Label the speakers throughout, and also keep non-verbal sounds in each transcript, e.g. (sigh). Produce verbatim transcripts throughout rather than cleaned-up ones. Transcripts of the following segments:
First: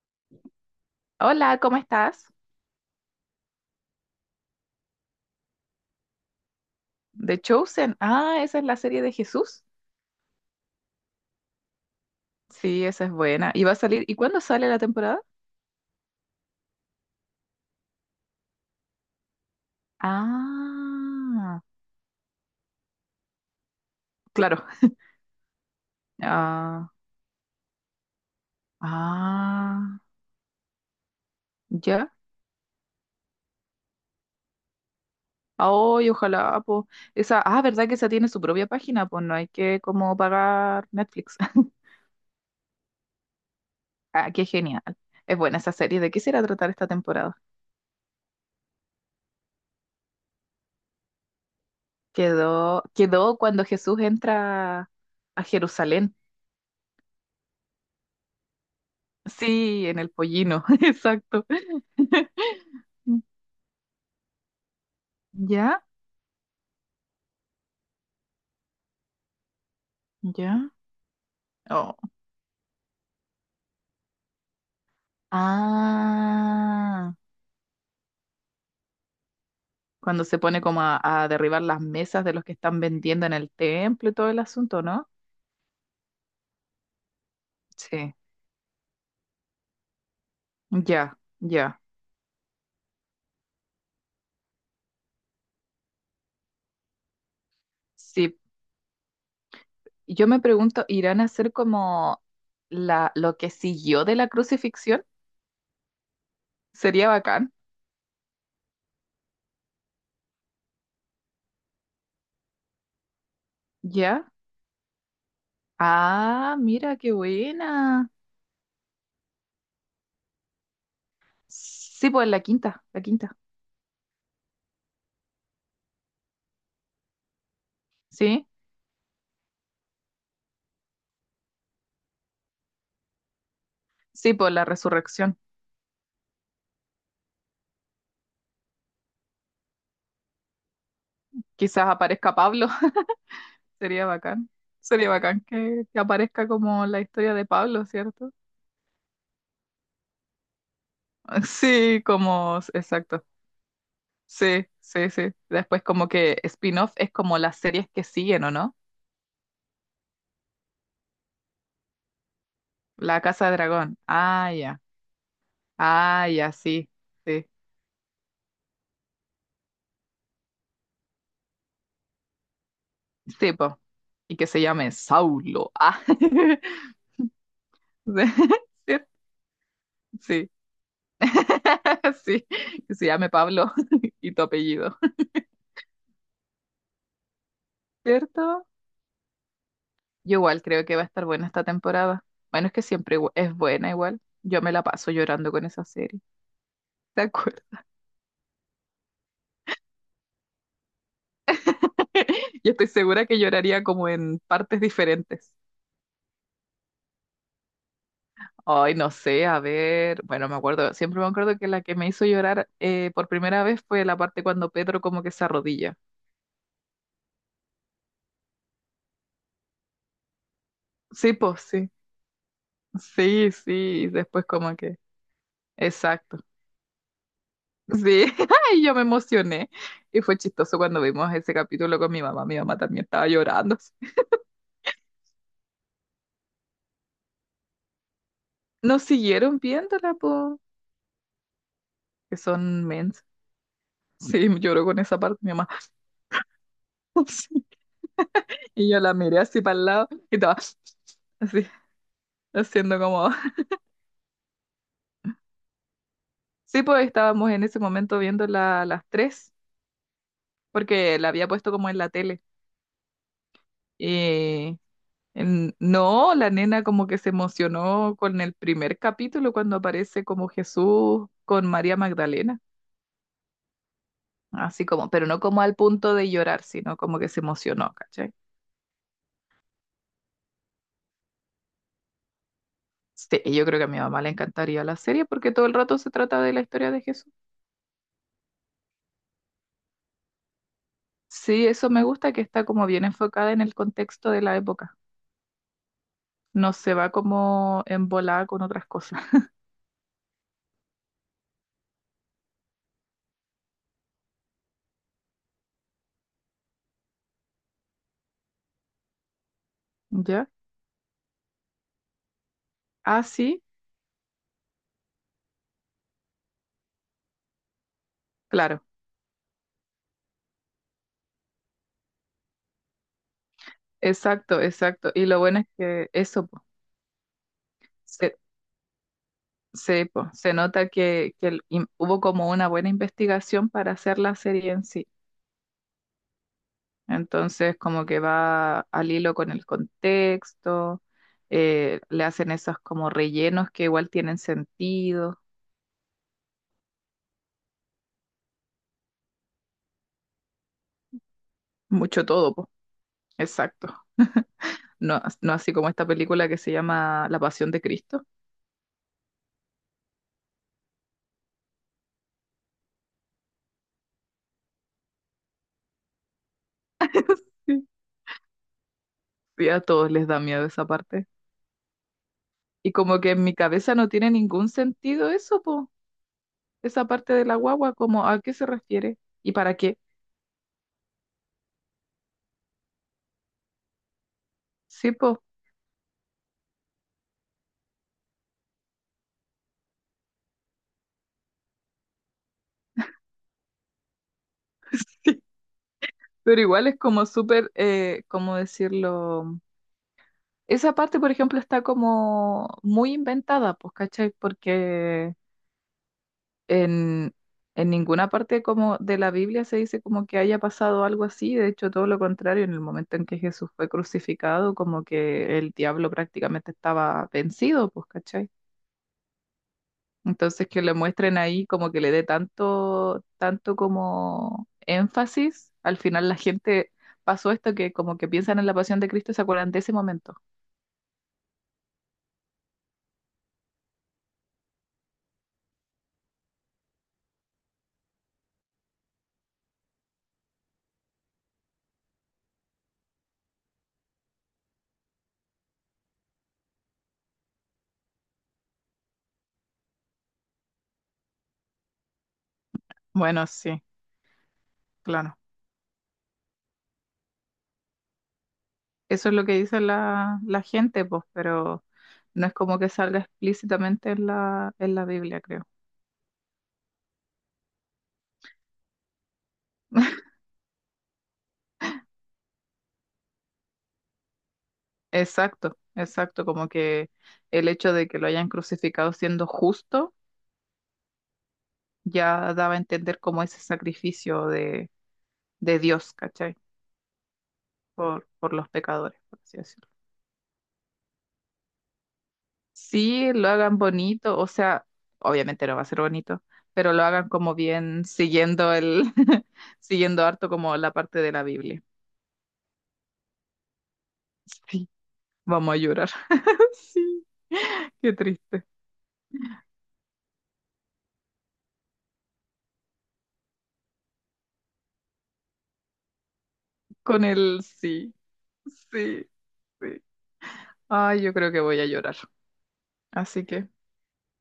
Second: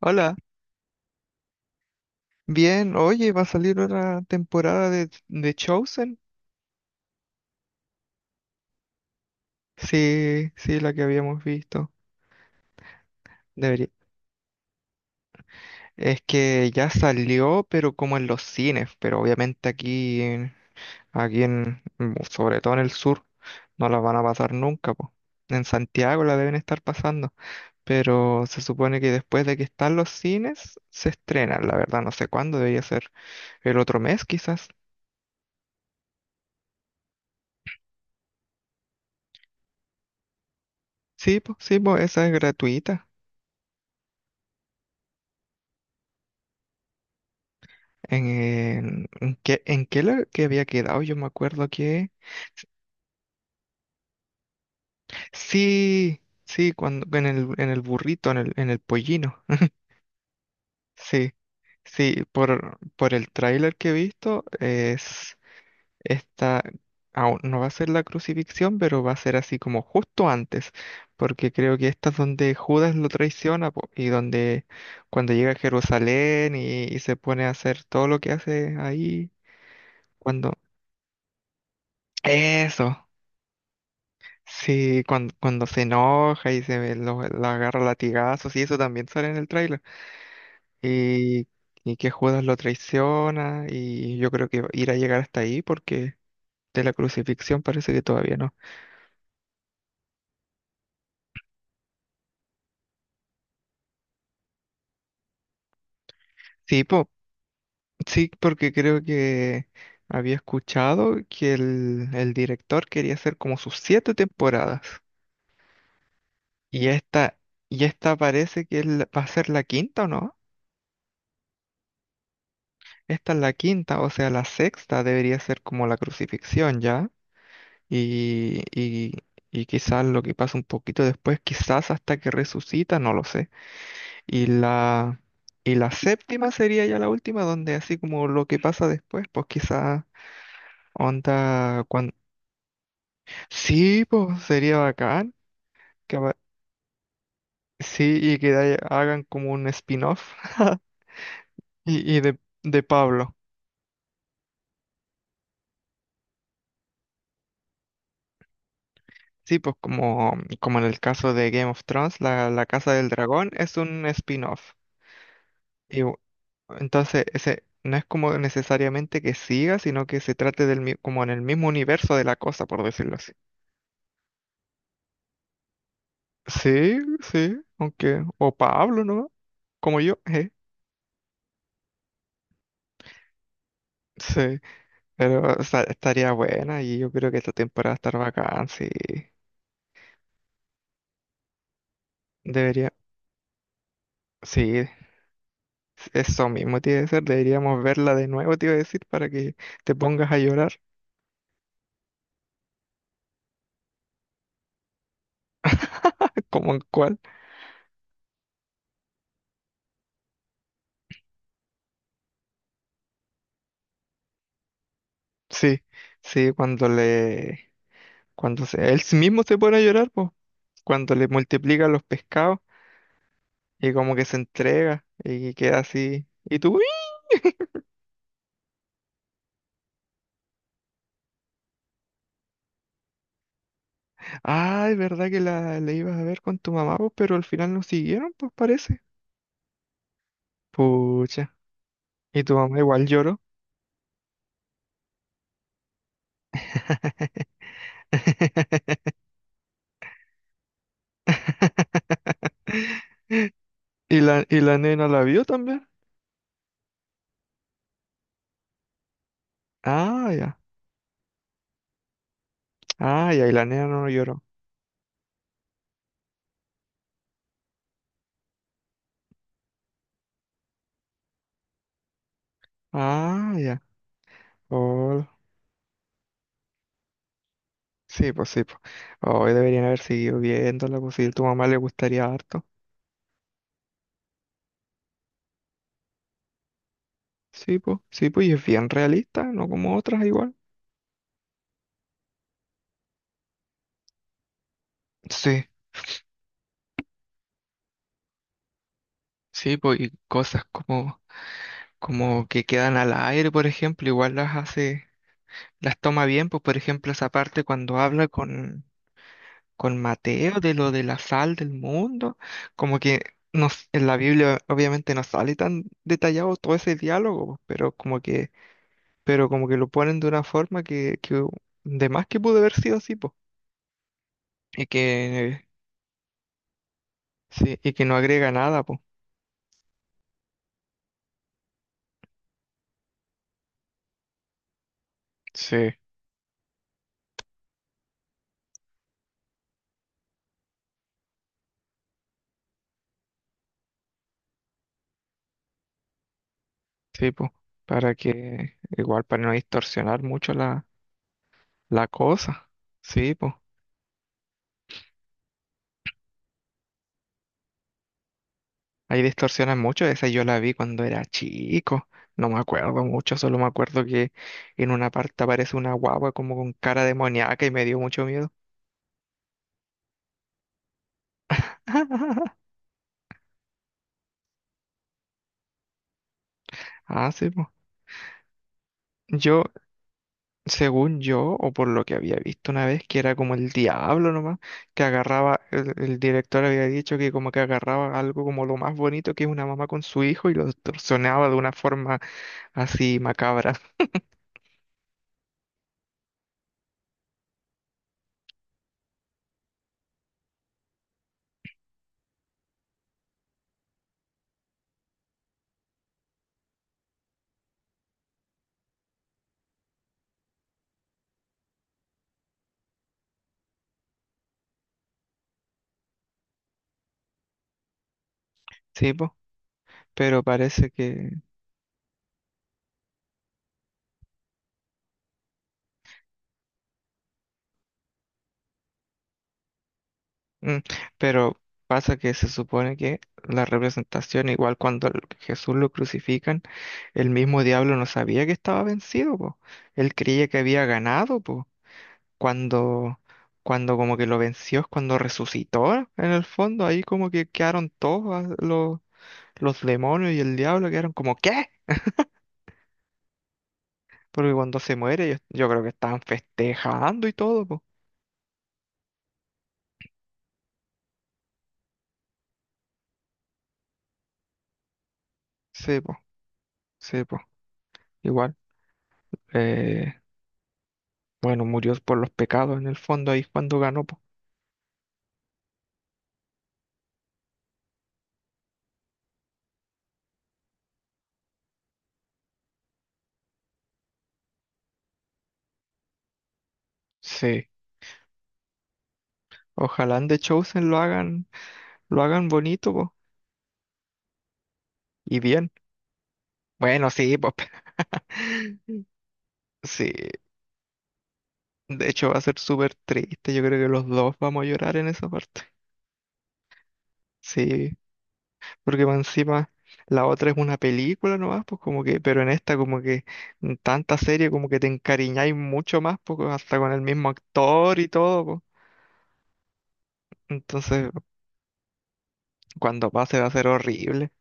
Speaker 1: Hola,
Speaker 2: Hola, ¿cómo estás?
Speaker 1: bien, oye, va a salir otra temporada de, de Chosen.
Speaker 2: The Chosen. Ah, esa es la serie de Jesús.
Speaker 1: Sí, sí, la que habíamos visto.
Speaker 2: Sí, esa es buena. ¿Y va a
Speaker 1: Debería.
Speaker 2: salir? ¿Y cuándo sale la temporada?
Speaker 1: Es que ya salió, pero como en los cines, pero obviamente aquí, en- aquí
Speaker 2: Ah,
Speaker 1: en, mm, sobre todo en el sur, no la van a pasar
Speaker 2: claro.
Speaker 1: nunca, po. En Santiago la deben estar
Speaker 2: Ah,
Speaker 1: pasando, pero se supone que después de que están
Speaker 2: ah,
Speaker 1: los cines, se estrena. La verdad,
Speaker 2: ya.
Speaker 1: no sé cuándo, debería ser el otro mes quizás.
Speaker 2: Ay, ojalá, pues. Esa, ah, ¿verdad que esa tiene su propia página? Pues no hay que como pagar Netflix.
Speaker 1: Sí, pues,
Speaker 2: (laughs)
Speaker 1: sí, pues, esa es gratuita.
Speaker 2: Ah, qué genial. Es buena esa serie. ¿De qué será tratar esta temporada?
Speaker 1: En, en, qué, en qué lo que había quedado, yo me acuerdo que...
Speaker 2: Quedó, quedó cuando Jesús entra a Jerusalén.
Speaker 1: Sí, sí, cuando, en el, en el burrito, en el, en el pollino. (laughs)
Speaker 2: Sí, en el pollino, (laughs)
Speaker 1: Sí,
Speaker 2: exacto.
Speaker 1: sí, por,
Speaker 2: (laughs)
Speaker 1: por el tráiler que he visto, es
Speaker 2: ¿Ya?
Speaker 1: esta, aún no va a ser la crucifixión, pero va a ser así como justo
Speaker 2: ¿Ya?
Speaker 1: antes, porque creo que
Speaker 2: Oh.
Speaker 1: esta es donde Judas lo traiciona po, y donde cuando llega a Jerusalén y, y
Speaker 2: Ah,
Speaker 1: se pone a hacer todo lo que hace ahí,
Speaker 2: cuando se
Speaker 1: cuando...
Speaker 2: pone como a, a derribar las mesas de los que están
Speaker 1: eso.
Speaker 2: vendiendo en el templo y todo el asunto,
Speaker 1: Sí,
Speaker 2: ¿no?
Speaker 1: cuando, cuando se enoja y se lo, lo agarra a
Speaker 2: Sí,
Speaker 1: latigazos y eso también sale en el tráiler.
Speaker 2: ya,
Speaker 1: Y,
Speaker 2: ya.
Speaker 1: y que Judas lo traiciona y yo creo que irá a llegar hasta ahí porque de la crucifixión parece que todavía
Speaker 2: Sí,
Speaker 1: no.
Speaker 2: yo me pregunto, ¿irán a hacer como la, lo que siguió de la crucifixión?
Speaker 1: Sí,
Speaker 2: Sería
Speaker 1: po-
Speaker 2: bacán,
Speaker 1: sí, porque creo que había escuchado que el, el director quería hacer como sus siete
Speaker 2: ¿ya?
Speaker 1: temporadas.
Speaker 2: Ah,
Speaker 1: Y
Speaker 2: mira, qué
Speaker 1: esta, y
Speaker 2: buena.
Speaker 1: esta parece que es la- va a ser la quinta, ¿o no?
Speaker 2: Sí, pues la quinta, la
Speaker 1: Esta
Speaker 2: quinta,
Speaker 1: es la quinta, o sea, la sexta debería ser como la crucifixión, ¿ya?
Speaker 2: ¿sí?
Speaker 1: Y, y, y quizás lo que pasa un poquito después, quizás hasta que resucita, no lo sé.
Speaker 2: Sí,
Speaker 1: Y
Speaker 2: pues la
Speaker 1: la,
Speaker 2: resurrección.
Speaker 1: y la séptima sería ya la última, donde así como lo que pasa después, pues quizás onda
Speaker 2: Quizás
Speaker 1: cuando...
Speaker 2: aparezca Pablo. (laughs)
Speaker 1: Sí,
Speaker 2: Sería
Speaker 1: pues
Speaker 2: bacán.
Speaker 1: sería
Speaker 2: Sería
Speaker 1: bacán.
Speaker 2: bacán que, que
Speaker 1: que apa-
Speaker 2: aparezca como la historia de Pablo,
Speaker 1: Sí,
Speaker 2: ¿cierto?
Speaker 1: y que de- hagan como un spin-off. (laughs)
Speaker 2: (laughs) Sí,
Speaker 1: y, y de,
Speaker 2: como,
Speaker 1: de
Speaker 2: exacto.
Speaker 1: Pablo.
Speaker 2: Sí, sí, sí. Después como que spin-off es como las series que siguen, ¿o no?
Speaker 1: Sí, pues como, como en el caso de Game of Thrones, la, la Casa del
Speaker 2: La Casa
Speaker 1: Dragón
Speaker 2: de
Speaker 1: es
Speaker 2: Dragón.
Speaker 1: un
Speaker 2: Ah,
Speaker 1: spin-off.
Speaker 2: ya.
Speaker 1: Y bu-
Speaker 2: Ah, ya, sí.
Speaker 1: entonces,
Speaker 2: Sí.
Speaker 1: ese no es como necesariamente que siga, sino que se trate del, mi- como en el mismo universo de la cosa, por decirlo así.
Speaker 2: Sí, po. Y que se llame Saulo. Ah. (laughs)
Speaker 1: Sí, sí, aunque, o
Speaker 2: Sí.
Speaker 1: Pablo, ¿no? Como yo, eh,
Speaker 2: Sí. (laughs) Sí. Que se llame Pablo (laughs) y tu
Speaker 1: sí,
Speaker 2: apellido.
Speaker 1: pero o sea, estaría buena y yo creo que esta temporada va a estar
Speaker 2: ¿Cierto?
Speaker 1: bacán, sí,
Speaker 2: Yo igual creo que va a estar buena esta temporada. Bueno, es que
Speaker 1: debería,
Speaker 2: siempre igu- es buena igual. Yo me la
Speaker 1: sí,
Speaker 2: paso llorando con esa serie.
Speaker 1: eso mismo tiene que
Speaker 2: De
Speaker 1: ser,
Speaker 2: acuerdo.
Speaker 1: deberíamos verla de nuevo, te iba a decir, para que te pongas a llorar.
Speaker 2: (laughs) Yo estoy segura que lloraría como en partes diferentes.
Speaker 1: (laughs) Como en cuál,
Speaker 2: Ay, no sé, a ver. Bueno, me acuerdo, siempre me acuerdo que la que me hizo llorar eh, por primera vez fue la parte cuando Pedro como que se
Speaker 1: sí,
Speaker 2: arrodilla.
Speaker 1: sí, cuando le, Cuando se- él mismo se pone a llorar, pues, cuando le
Speaker 2: Sí, pues
Speaker 1: multiplica
Speaker 2: sí.
Speaker 1: los pescados
Speaker 2: Sí, sí.
Speaker 1: y
Speaker 2: Y
Speaker 1: como que se
Speaker 2: después como que.
Speaker 1: entrega y queda así.
Speaker 2: Exacto.
Speaker 1: ¿Y tú? ¡Uy!
Speaker 2: Sí, (laughs) y yo me emocioné. Y fue chistoso cuando vimos ese capítulo con mi mamá. Mi mamá también estaba llorando.
Speaker 1: Ah, es verdad que la, la ibas a ver con tu mamá, pues, pero al final no siguieron, pues parece.
Speaker 2: Nos siguieron viéndola, po,
Speaker 1: Pucha.
Speaker 2: que
Speaker 1: ¿Y tu mamá
Speaker 2: son
Speaker 1: igual
Speaker 2: mens.
Speaker 1: lloró?
Speaker 2: Sí, lloró con esa parte mi mamá. (laughs) Sí. Y yo la
Speaker 1: (laughs)
Speaker 2: miré así para el lado y estaba así, haciendo como...
Speaker 1: ¿Y la, y la nena la vio también?
Speaker 2: Sí, pues estábamos en ese momento viendo la, las tres,
Speaker 1: Ah, ya.
Speaker 2: porque la había puesto como en la tele.
Speaker 1: Ah, ya, y la nena no lloró.
Speaker 2: Y en- no, la nena como que se emocionó con el primer capítulo cuando aparece como Jesús con María Magdalena.
Speaker 1: Ah, ya.
Speaker 2: Así como, pero
Speaker 1: Hola.
Speaker 2: no como al punto de llorar, sino como que se emocionó,
Speaker 1: Sí,
Speaker 2: ¿cachai?
Speaker 1: pues sí, pues. Hoy deberían haber seguido viéndola, pues si tu mamá le gustaría harto.
Speaker 2: Sí, y yo creo que a mi mamá le encantaría la serie porque todo el rato se trata de la historia de Jesús.
Speaker 1: Sí, pues, sí, pues, y es bien realista, no como otras igual.
Speaker 2: Sí, eso me gusta que está como bien enfocada en el contexto de la época.
Speaker 1: Sí,
Speaker 2: No se va como embolada con otras cosas,
Speaker 1: sí, pues, y cosas como, como, que quedan al aire, por ejemplo, igual las hace, las toma bien, pues, por ejemplo, esa parte cuando habla con, con
Speaker 2: (laughs) ¿ya?
Speaker 1: Mateo de lo de la sal del mundo, como que
Speaker 2: Ah, sí,
Speaker 1: nos, en la Biblia obviamente no sale tan detallado todo ese diálogo, pues, pero como que
Speaker 2: claro,
Speaker 1: pero como que lo ponen de una forma que, que de más que pudo haber sido así, po.
Speaker 2: exacto,
Speaker 1: Y
Speaker 2: exacto. Y lo bueno
Speaker 1: que,
Speaker 2: es que eso, po,
Speaker 1: sí, y que no
Speaker 2: se,
Speaker 1: agrega nada, po.
Speaker 2: se, po, se nota que, que el- im- hubo como una buena investigación para hacer la serie en sí.
Speaker 1: Sí,
Speaker 2: Entonces, como que va al hilo con el contexto, eh, le hacen esos como rellenos que igual tienen sentido,
Speaker 1: sí, po. Para que, igual, para no distorsionar mucho la, la
Speaker 2: mucho todo,
Speaker 1: cosa.
Speaker 2: po.
Speaker 1: Sí, po.
Speaker 2: Exacto. No, no así como esta película que se llama La Pasión de Cristo.
Speaker 1: Ahí distorsionan mucho. Esa yo la vi cuando era chico. No me acuerdo mucho, solo me acuerdo que en una parte aparece una guagua como con cara demoníaca y me
Speaker 2: Sí.
Speaker 1: dio mucho miedo.
Speaker 2: Y a todos les da miedo esa parte.
Speaker 1: (laughs)
Speaker 2: Y como que en mi cabeza no tiene ningún sentido eso, po. Esa
Speaker 1: Ah,
Speaker 2: parte de
Speaker 1: sí,
Speaker 2: la
Speaker 1: po.
Speaker 2: guagua, como a qué se refiere y
Speaker 1: Yo,
Speaker 2: para qué.
Speaker 1: según yo, o por lo que había visto una vez, que era como el diablo nomás, que
Speaker 2: Sí, po.
Speaker 1: agarraba, el, el director había dicho que como que agarraba algo como lo más bonito que es una mamá con su hijo y lo distorsionaba de una forma así macabra.
Speaker 2: (laughs) Pero igual es como súper, eh, ¿cómo decirlo? Esa parte, por ejemplo, está como muy inventada, pues, ¿cachai? Porque en, en ninguna parte como de la Biblia se dice como que haya pasado algo así, de hecho, todo lo contrario, en el momento en que Jesús fue crucificado, como que el diablo prácticamente estaba vencido, pues, ¿cachai?
Speaker 1: (laughs) ¿Sí, po? Pero
Speaker 2: Entonces que
Speaker 1: parece
Speaker 2: le
Speaker 1: que...
Speaker 2: muestren ahí como que le dé tanto, tanto como énfasis, al final la gente pasó esto que como que piensan en la pasión de Cristo y se acuerdan de ese momento.
Speaker 1: mm, pero pasa que se supone que la representación, igual cuando el- Jesús lo crucifican, el mismo diablo no sabía que estaba vencido, po. Él creía que había ganado, po. Cuando, cuando como que lo venció, es cuando resucitó en el fondo, ahí como que quedaron todos ah, los, los demonios y el diablo, quedaron como ¿qué?
Speaker 2: Bueno, sí,
Speaker 1: Porque cuando se muere yo,
Speaker 2: claro.
Speaker 1: yo creo que estaban festejando y todo, po.
Speaker 2: Eso es lo que dice la, la gente, pues, pero no es como que salga explícitamente en la, en la Biblia, creo.
Speaker 1: Sí, po, sí, po. Igual, eh,
Speaker 2: (laughs)
Speaker 1: bueno, murió por los pecados en el fondo, ahí es cuando ganó, po.
Speaker 2: Exacto, exacto, como que el hecho de que lo hayan crucificado siendo justo ya daba a entender como ese sacrificio de, de Dios, ¿cachai?
Speaker 1: Sí,
Speaker 2: Por, por los pecadores, por así decirlo.
Speaker 1: ojalá en The Chosen lo hagan, lo hagan, bonito, po,
Speaker 2: Sí, lo hagan bonito, o sea,
Speaker 1: y
Speaker 2: obviamente
Speaker 1: bien.
Speaker 2: no va a ser bonito, pero lo
Speaker 1: Bueno,
Speaker 2: hagan
Speaker 1: sí, po.
Speaker 2: como bien siguiendo el,
Speaker 1: (laughs)
Speaker 2: (laughs)
Speaker 1: Sí,
Speaker 2: siguiendo harto como la parte de la Biblia.
Speaker 1: de hecho, va a ser súper triste. Yo creo que los dos vamos a
Speaker 2: Sí.
Speaker 1: llorar en esa parte.
Speaker 2: Vamos a llorar. (laughs) Sí,
Speaker 1: Sí,
Speaker 2: qué triste.
Speaker 1: porque más encima la otra es una película nomás, pues como que, pero en esta como que en tanta serie como que te encariñáis mucho más, pues hasta con el
Speaker 2: Con
Speaker 1: mismo
Speaker 2: el
Speaker 1: actor y
Speaker 2: sí,
Speaker 1: todo, pues.
Speaker 2: sí, sí.
Speaker 1: Entonces,
Speaker 2: Ay, yo creo que voy a llorar.
Speaker 1: cuando pase
Speaker 2: Así
Speaker 1: va a ser
Speaker 2: que
Speaker 1: horrible.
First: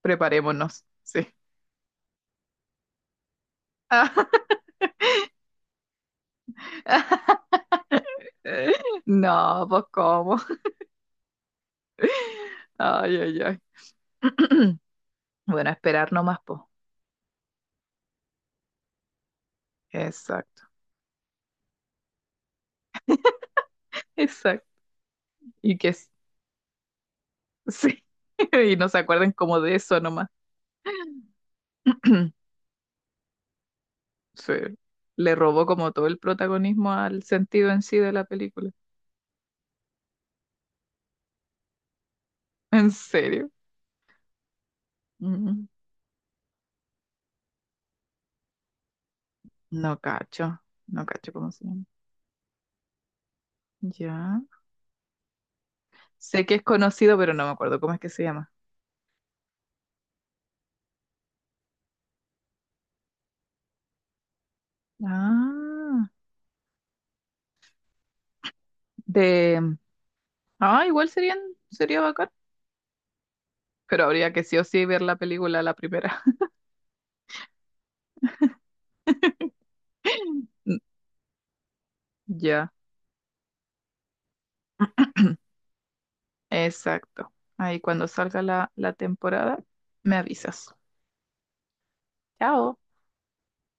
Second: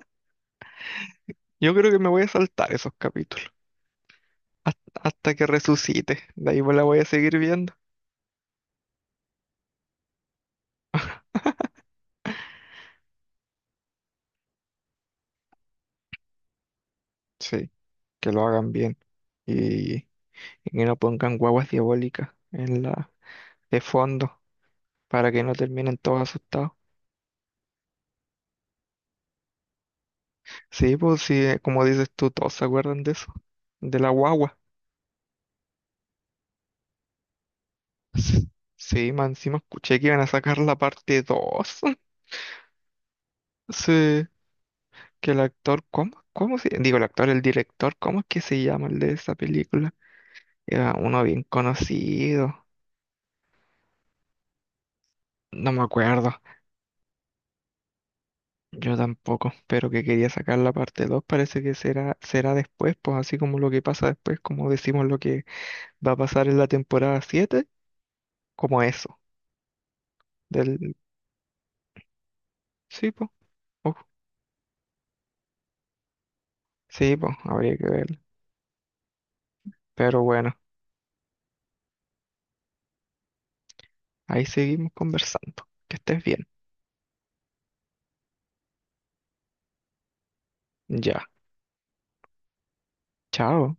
Speaker 2: preparémonos. Sí.
Speaker 1: Yo creo que me voy a saltar esos capítulos
Speaker 2: (laughs)
Speaker 1: has- hasta que resucite. De ahí pues la voy a seguir viendo.
Speaker 2: No, pues cómo. Ay, ay, ay. (clears throat) Bueno, esperar nomás, pues.
Speaker 1: Sí, que lo hagan bien y,
Speaker 2: Exacto,
Speaker 1: y que no pongan guaguas diabólicas en la de fondo.
Speaker 2: exacto.
Speaker 1: Para que no
Speaker 2: Y que
Speaker 1: terminen
Speaker 2: s-
Speaker 1: todos asustados.
Speaker 2: sí. (laughs) Y no se acuerden como de eso nomás.
Speaker 1: Sí, pues sí, eh, como dices tú,
Speaker 2: (clears throat)
Speaker 1: todos se acuerdan de eso, de la
Speaker 2: Sí.
Speaker 1: guagua.
Speaker 2: Le robó como todo el protagonismo al sentido en sí de la
Speaker 1: S-
Speaker 2: película.
Speaker 1: Sí, más encima escuché que iban a sacar la parte dos. (laughs)
Speaker 2: ¿En serio?
Speaker 1: Sí, que el
Speaker 2: Mm.
Speaker 1: actor, ¿cómo? ¿Cómo se...? Digo, el actor, el director, ¿cómo es que se llama el de esa película?
Speaker 2: No cacho,
Speaker 1: Era
Speaker 2: no
Speaker 1: uno
Speaker 2: cacho
Speaker 1: bien
Speaker 2: cómo se llama.
Speaker 1: conocido.
Speaker 2: Ya.
Speaker 1: No me acuerdo,
Speaker 2: Sé que es conocido, pero no me acuerdo cómo es que se llama.
Speaker 1: yo tampoco, pero que quería sacar la parte dos parece que será, será, después, pues así como lo que pasa después, como decimos lo que
Speaker 2: Ah,
Speaker 1: va a pasar en la temporada siete como eso,
Speaker 2: de... Ah,
Speaker 1: del,
Speaker 2: igual serían, sería bacán,
Speaker 1: sí, pues. Uh,
Speaker 2: pero habría que sí o sí ver la película la primera.
Speaker 1: sí, pues, habría que ver. Pero bueno,
Speaker 2: (laughs) Mm, ya,
Speaker 1: ahí seguimos
Speaker 2: (clears throat)
Speaker 1: conversando. Que estés bien.
Speaker 2: exacto. Ahí cuando salga la, la temporada, me avisas.
Speaker 1: Ya.
Speaker 2: Chao.
Speaker 1: Chao.